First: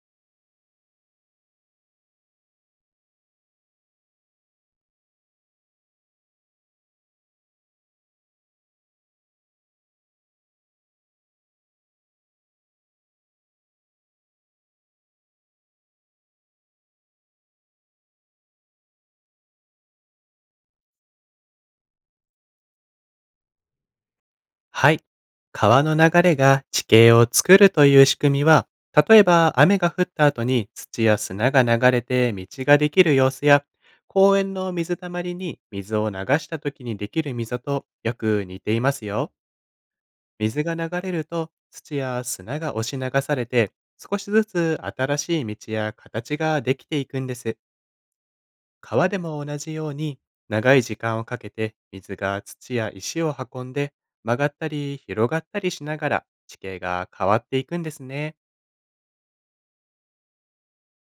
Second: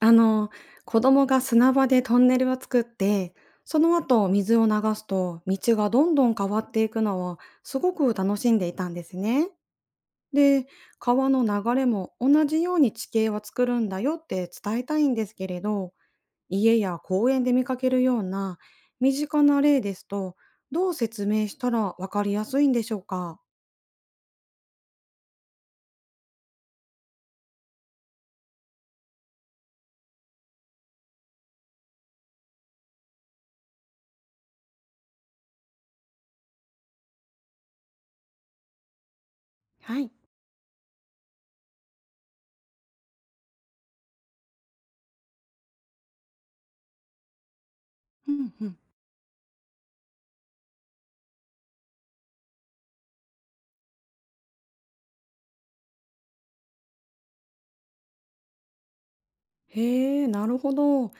あの、子供が砂場でトンネルを作って、その後水を流すと道がどんどん変わっていくのをすごく楽しんでいたんですね。で、川の流れも同じように地形は作るんだよって伝えたいんですけれど、家や公園で見かけるような身近な例ですと、どう説明したらわかりやすいんでしょうか？はい。川の流れが地形を作るという仕組みは、例えば雨が降った後に土や砂が流れて道ができる様子や、公園の水たまりに水を流した時にできる溝とよく似ていますよ。はい。水が流れると土や砂が押し流されて、少しずつ新しい道や形ができていくんです。うんうん。川でも同じように長い時間をかけて水が土や石を運んで曲がったり広がったりしながら地形が変わっていくんですね。へえ、なるほど。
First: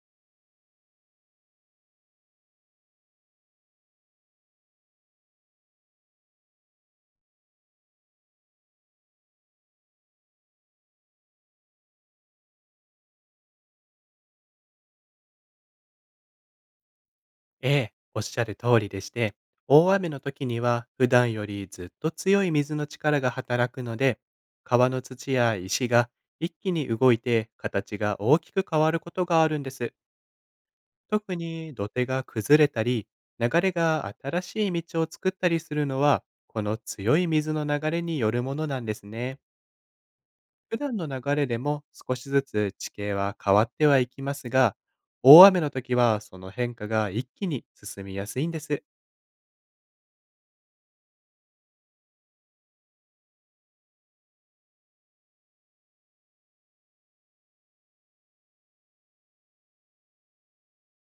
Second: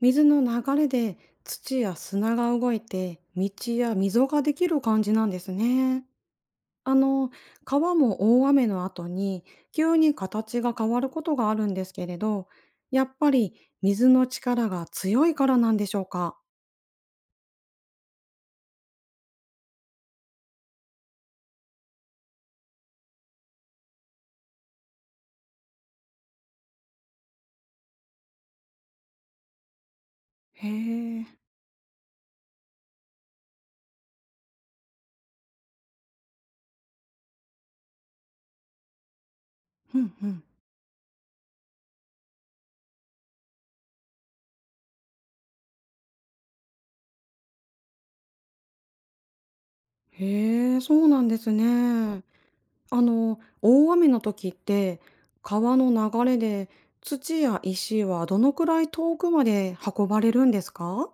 水の流れで土や砂が動いて道や溝ができる感じなんですね。あの、川も大雨の後に急に形が変わることがあるんですけれど、やっぱり水の力が強いからなんでしょうか。ええ、おっしゃる通りでして、大雨の時には普段よりずっと強い水の力が働くので、川の土や石が一気に動いて形が大きく変わることがあるんです。へえ。特に土手が崩れたり、流れが新しい道を作ったりするのは、この強い水の流れによるものなんですね。うんうん。普段の流れでも少しずつ地形は変わってはいきますが、大雨の時はその変化が一気に進みやすいんです。へえ、そうなんですね。あの、大雨の時って、川の流れで土や石はどのくらい遠くまで運ばれるんですか？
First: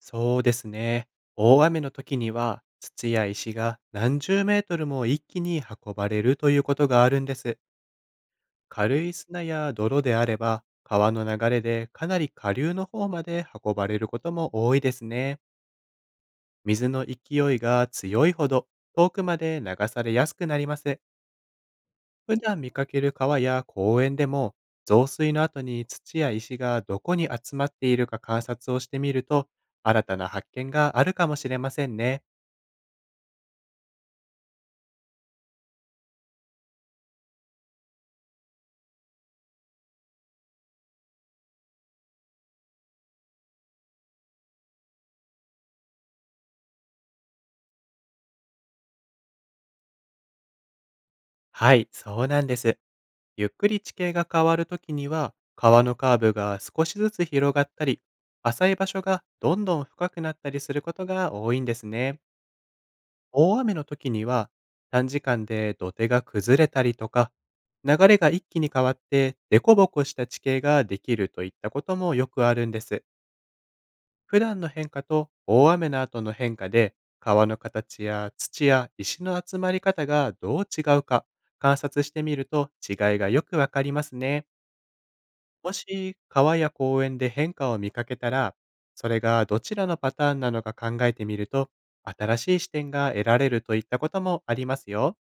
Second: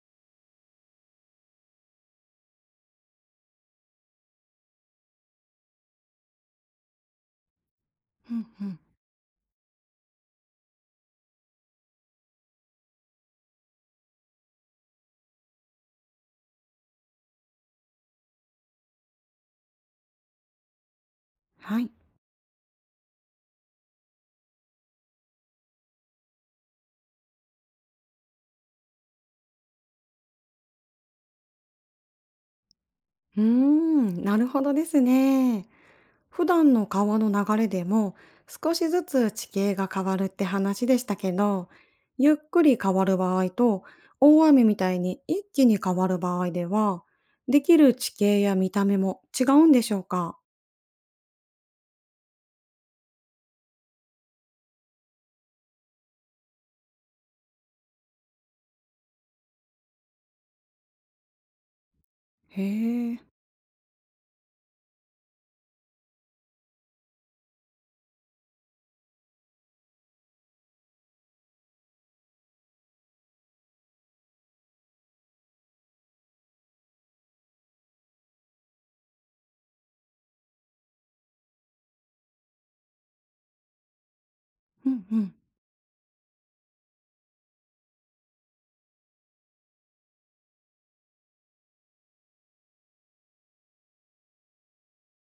そうですね。大雨の時には土や石が何十メートルも一気に運ばれるということがあるんです。うんうん。軽い砂や泥であれば、川の流れでかなり下流の方まで運ばれることも多いですね。水の勢いが強いほど、遠くまで流されやすくなります。はい。普段見かける川や公園でも、増水の後に土や石がどこに集まっているか観察をしてみると、新たな発見があるかもしれませんね。うーん、なるほどですね。普段の川の流れでも少しずつ地形が変わるって話でしたけど、ゆっくり変わる場合と大雨みたいに一気に変わる場合では、できる地形や見た目も違うんでしょうか？はい、そうなんです。ゆっくり地形が変わるときには、川のカーブが少しずつ広がったり、浅い場所がどんどん深くなったりすることが多いんですね。へえ。大雨の時には、短時間で土手が崩れたりとか、流れが一気に変わってデコボコした地形ができるといったこともよくあるんです。普段の変化と大雨の後の変化で、川の形や土や石の集まり方がどう違うか、観察してみると違いがよくわかりますね。うんうん。もし川や公園で変化を見かけたら、それがどちらのパターンなのか考えてみると、新しい視点が得られるといったこともありますよ。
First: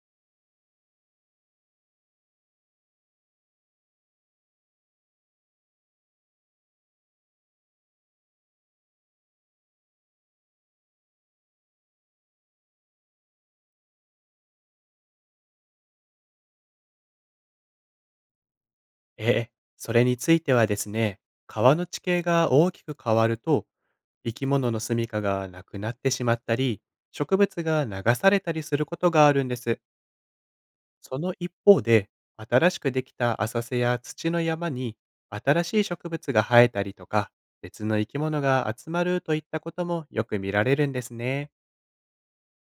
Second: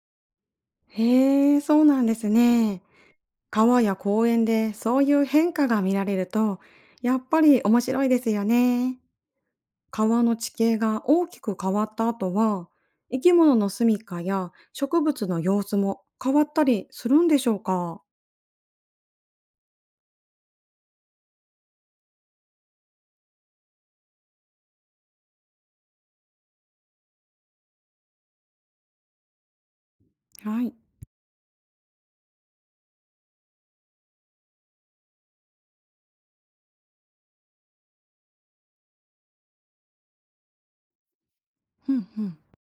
へえ、そうなんですね。川や公園でそういう変化が見られると、やっぱり面白いですよね。川の地形が大きく変わった後は、生き物の住みかや植物の様子も変わったりするんでしょうか？ええ、それについてはですね、川の地形が大きく変わると、生き物の住処がなくなってしまったり、植物が流されたりすることがあるんです。はい。その一方で、新しくできた浅瀬や土の山に新しい植物が生えたりとか、別の生き物が集まるといったこともよく見られるんですね。うんうん。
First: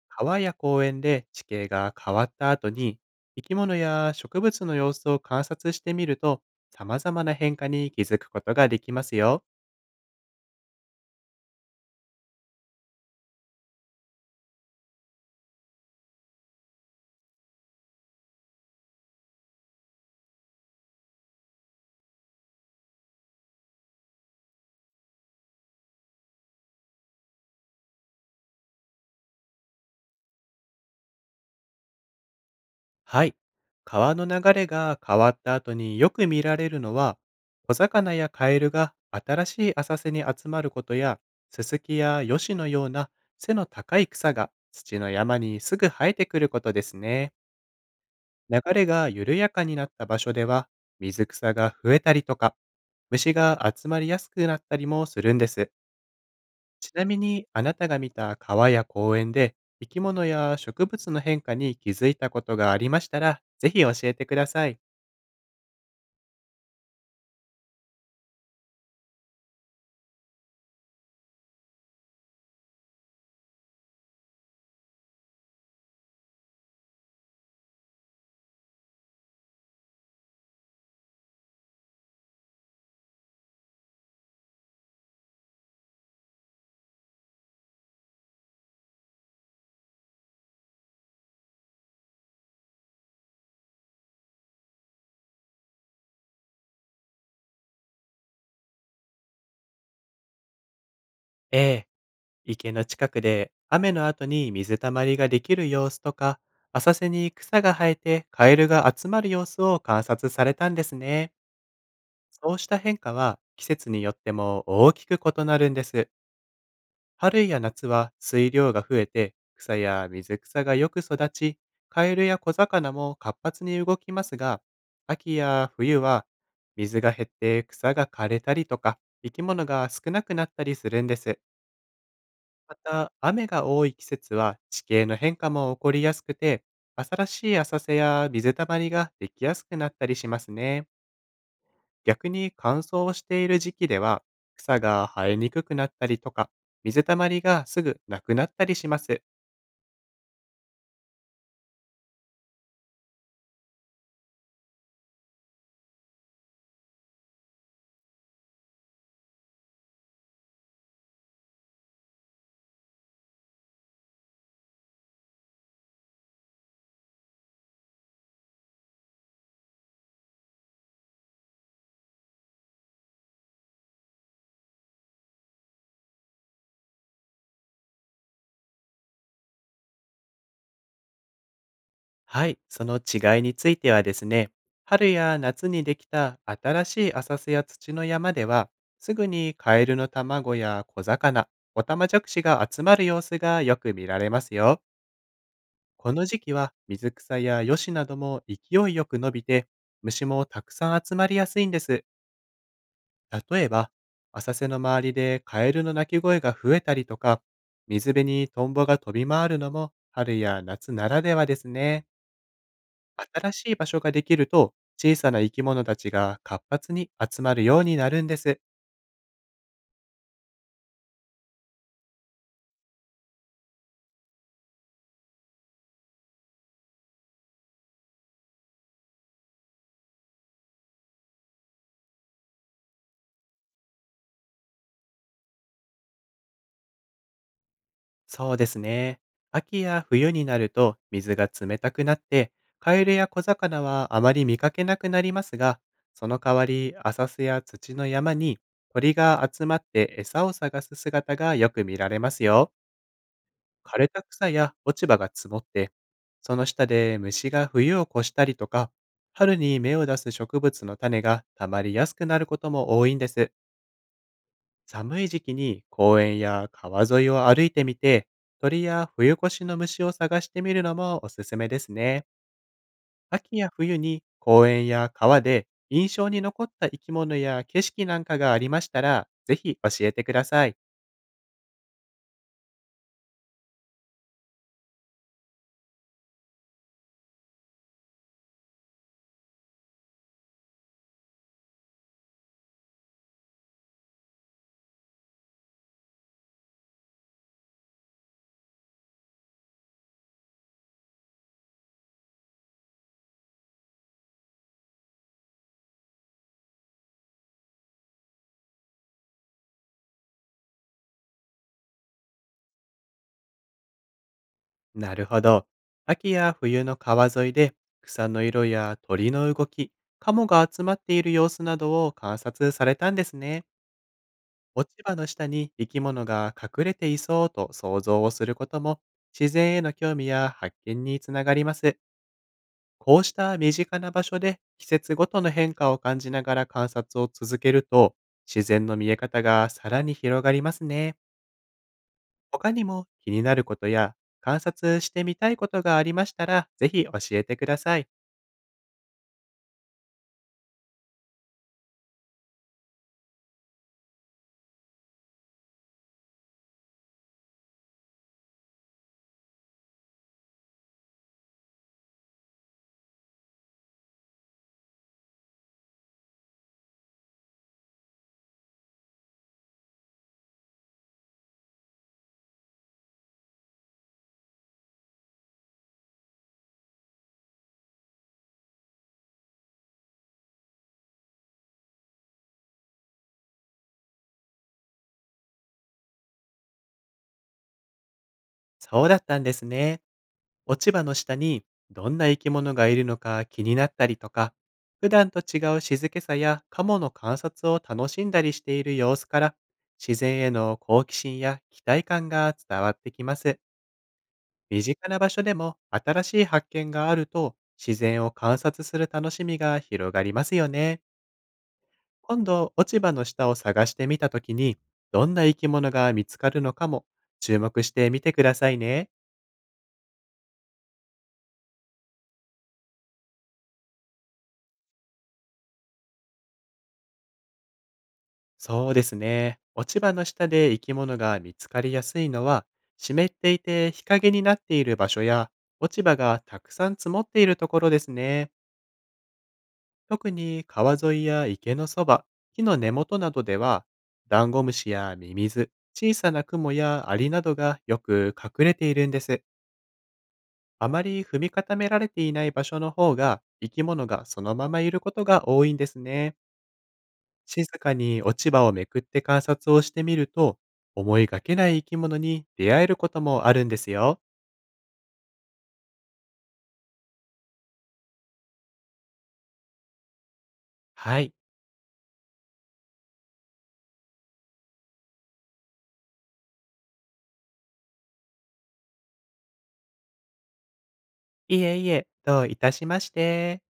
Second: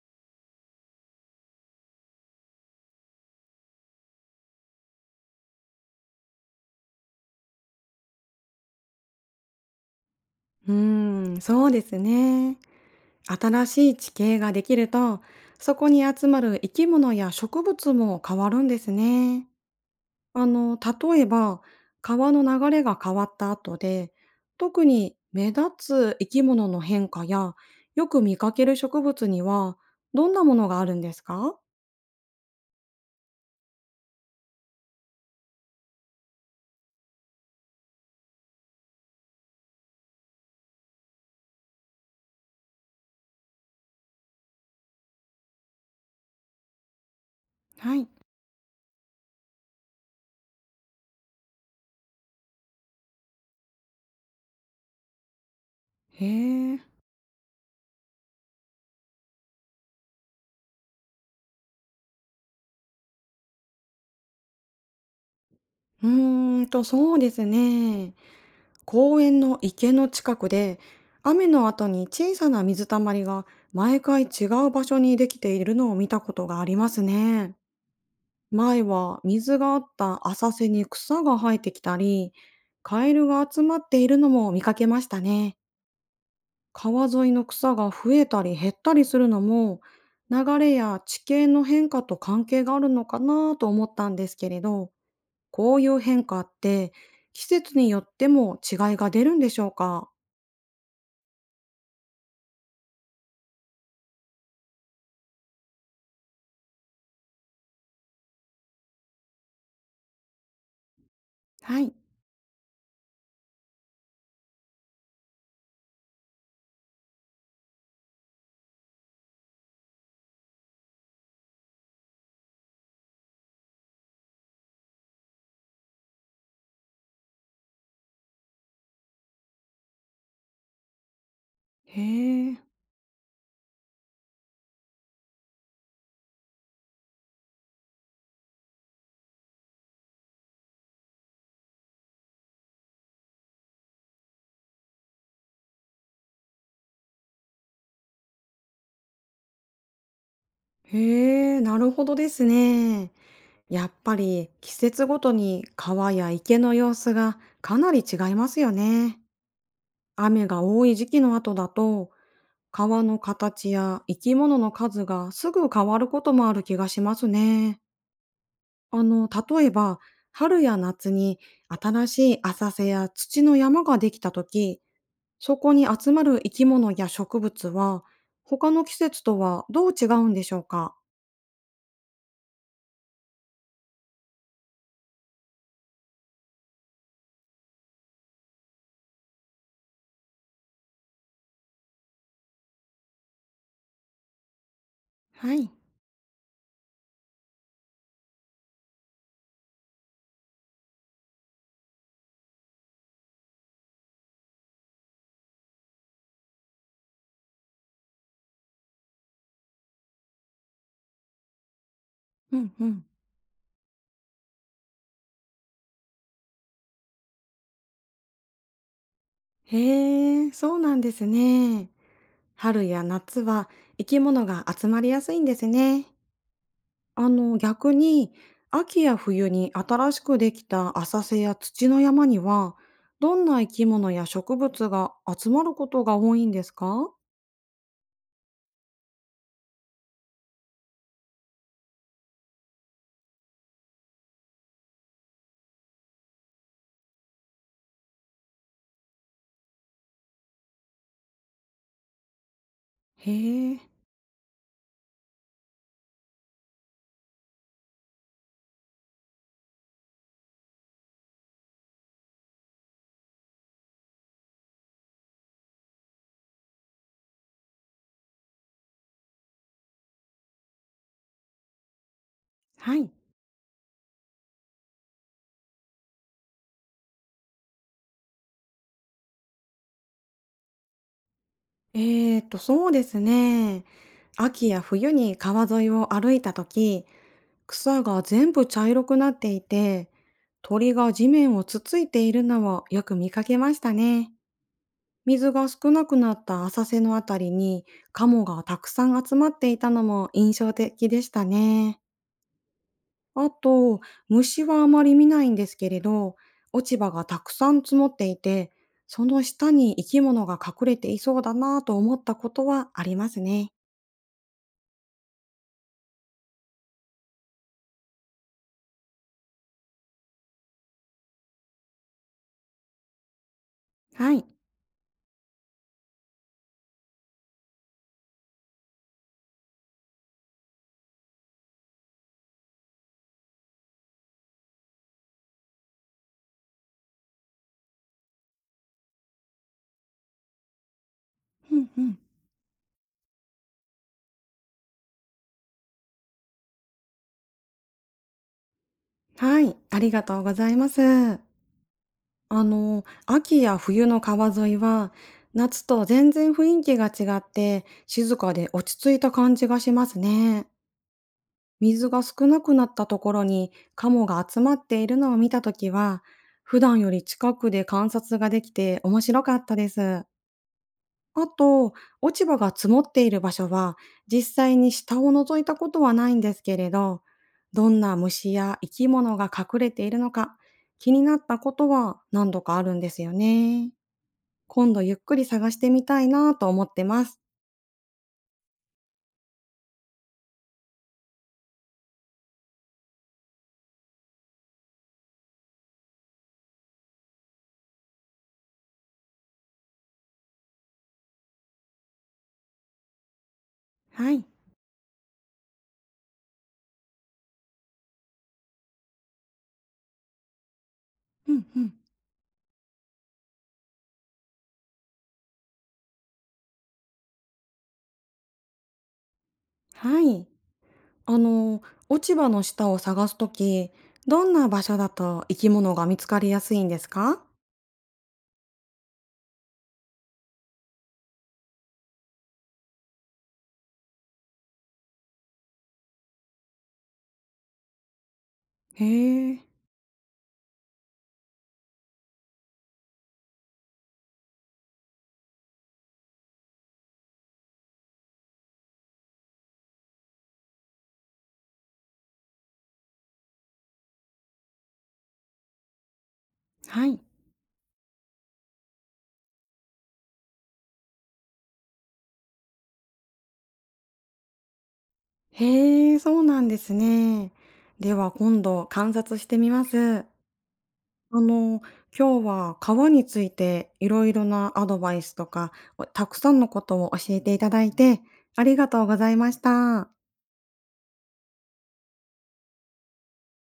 川や公園で地形が変わった後に、生き物や植物の様子を観察してみると、様々な変化に気づくことができますよ。うーん、そうですね。新しい地形ができると、そこに集まる生き物や植物も変わるんですね。あの、例えば、川の流れが変わった後で、特に目立つ生き物の変化や、よく見かける植物には、どんなものがあるんですか？はい。川の流れが変わった後によく見られるのは、小魚やカエルが新しい浅瀬に集まることや、ススキやヨシのような背の高い草が土の山にすぐ生えてくることですね。はい。流れが緩やかになった場所では、水草が増えたりとか、虫が集まりやすくなったりもするんです。へえ。ちなみに、あなたが見た川や公園で、生き物や植物の変化に気づいたことがありましたら、ぜひ教えてください。うーんと、そうですね。公園の池の近くで、雨の後に小さな水たまりが毎回違う場所にできているのを見たことがありますね。前は水があった浅瀬に草が生えてきたり、カエルが集まっているのも見かけましたね。川沿いの草が増えたり減ったりするのも、流れや地形の変化と関係があるのかなと思ったんですけれど、こういう変化って季節によっても違いが出るんでしょうか？ええ、池の近くで雨の後に水たまりができる様子とか、浅瀬に草が生えてカエルが集まる様子を観察されたんですね。はい。そうした変化は季節によっても大きく異なるんです。春や夏は水量が増えて草や水草がよく育ち、カエルや小魚も活発に動きますが、秋や冬は水が減って草が枯れたりとか、生き物が少なくなったりするんです。へえ。また、雨が多い季節は地形の変化も起こりやすくて、新しい浅瀬や水たまりができやすくなったりしますね。逆に乾燥をしている時期では、草が生えにくくなったりとか、水たまりがすぐなくなったりします。へえ、なるほどですね。やっぱり季節ごとに川や池の様子がかなり違いますよね。雨が多い時期の後だと川の形や生き物の数がすぐ変わることもある気がしますね。あの、例えば春や夏に新しい浅瀬や土の山ができた時、そこに集まる生き物や植物は他の季節とはどう違うんでしょうか？はい、その違いについてはですね、春や夏にできた新しい浅瀬や土の山では、すぐにカエルの卵や小魚、オタマジャクシが集まる様子がよく見られますよ。はい。この時期は水草やヨシなども勢いよく伸びて、虫もたくさん集まりやすいんです。例えば、浅瀬の周りでカエルの鳴き声が増えたりとか、水辺にトンボが飛び回るのも春や夏ならではですね。うんうん。新しい場所ができると、小さな生き物たちが活発に集まるようになるんです。へえ、そうなんですね。春や夏は生き物が集まりやすいんですね。あの逆に秋や冬に新しくできた浅瀬や土の山にはどんな生き物や植物が集まることが多いんですか？そうですね。秋や冬になると水が冷たくなって、カエルや小魚はあまり見かけなくなりますが、その代わり浅瀬や土の山に鳥が集まって餌を探す姿がよく見られますよ。へえ。枯れた草や落ち葉が積もって、その下で虫が冬を越したりとか、春に芽を出す植物の種がたまりやすくなることも多いんです。寒い時期に公園や川沿いを歩いてみて、鳥や冬越しの虫を探してみるのもおすすめですね。はい。秋や冬に公園や川で印象に残った生き物や景色なんかがありましたら、ぜひ教えてください。そうですね。秋や冬に川沿いを歩いた時、草が全部茶色くなっていて鳥が地面をつついているのをよく見かけましたね。水が少なくなった浅瀬のあたりにカモがたくさん集まっていたのも印象的でしたね。あと、虫はあまり見ないんですけれど、落ち葉がたくさん積もっていて、その下に生き物が隠れていそうだなぁと思ったことはありますね。なるほど。秋や冬の川沿いで、草の色や鳥の動き、カモが集まっている様子などを観察されたんですね。はい。落ち葉の下に生き物が隠れていそうと想像をすることも、自然への興味や発見につながります。こうした身近な場所で季節ごとの変化を感じながら観察を続けると、自然の見え方がさらに広がりますね。うんうん。他にも気になることや観察してみたいことがありましたら、ぜひ教えてください。はい、ありがとうございます。あの、秋や冬の川沿いは、夏と全然雰囲気が違って、静かで落ち着いた感じがしますね。水が少なくなったところにカモが集まっているのを見たときは、普段より近くで観察ができて面白かったです。あと、落ち葉が積もっている場所は実際に下を覗いたことはないんですけれど、どんな虫や生き物が隠れているのか気になったことは何度かあるんですよね。今度ゆっくり探してみたいなと思ってます。そうだったんですね。落ち葉の下にどんな生き物がいるのか気になったりとか、普段と違う静けさやカモの観察を楽しんだりしている様子から、自然への好奇心や期待感が伝わってきます。はい。身近な場所でも新しい発見があると、自然を観察する楽しみが広がりますよね。うんうん。今度、落ち葉の下を探してみたときに、どんな生き物が見つかるのかも注目してみてくださいね。はい。あの、落ち葉の下を探すとき、どんな場所だと生き物が見つかりやすいんですか？そうですね。落ち葉の下で生き物が見つかりやすいのは、湿っていて日陰になっている場所や、落ち葉がたくさん積もっているところですね。へえ。特に川沿いや池のそば、木の根元などでは、ダンゴムシやミミズ、小さな雲やアリなどがよく隠れているんです。あまり踏み固められていない場所の方が、生き物がそのままいることが多いんですね。はい。静かに落ち葉をめくって観察をしてみると、思いがけない生き物に出会えることもあるんですよ。へえ、そうなんですね。では今度観察してみます。はい。あの、今日は川についていろいろなアドバイスとか、たくさんのことを教えていただいて、ありがとうございました。いえいえ、どういたしまして。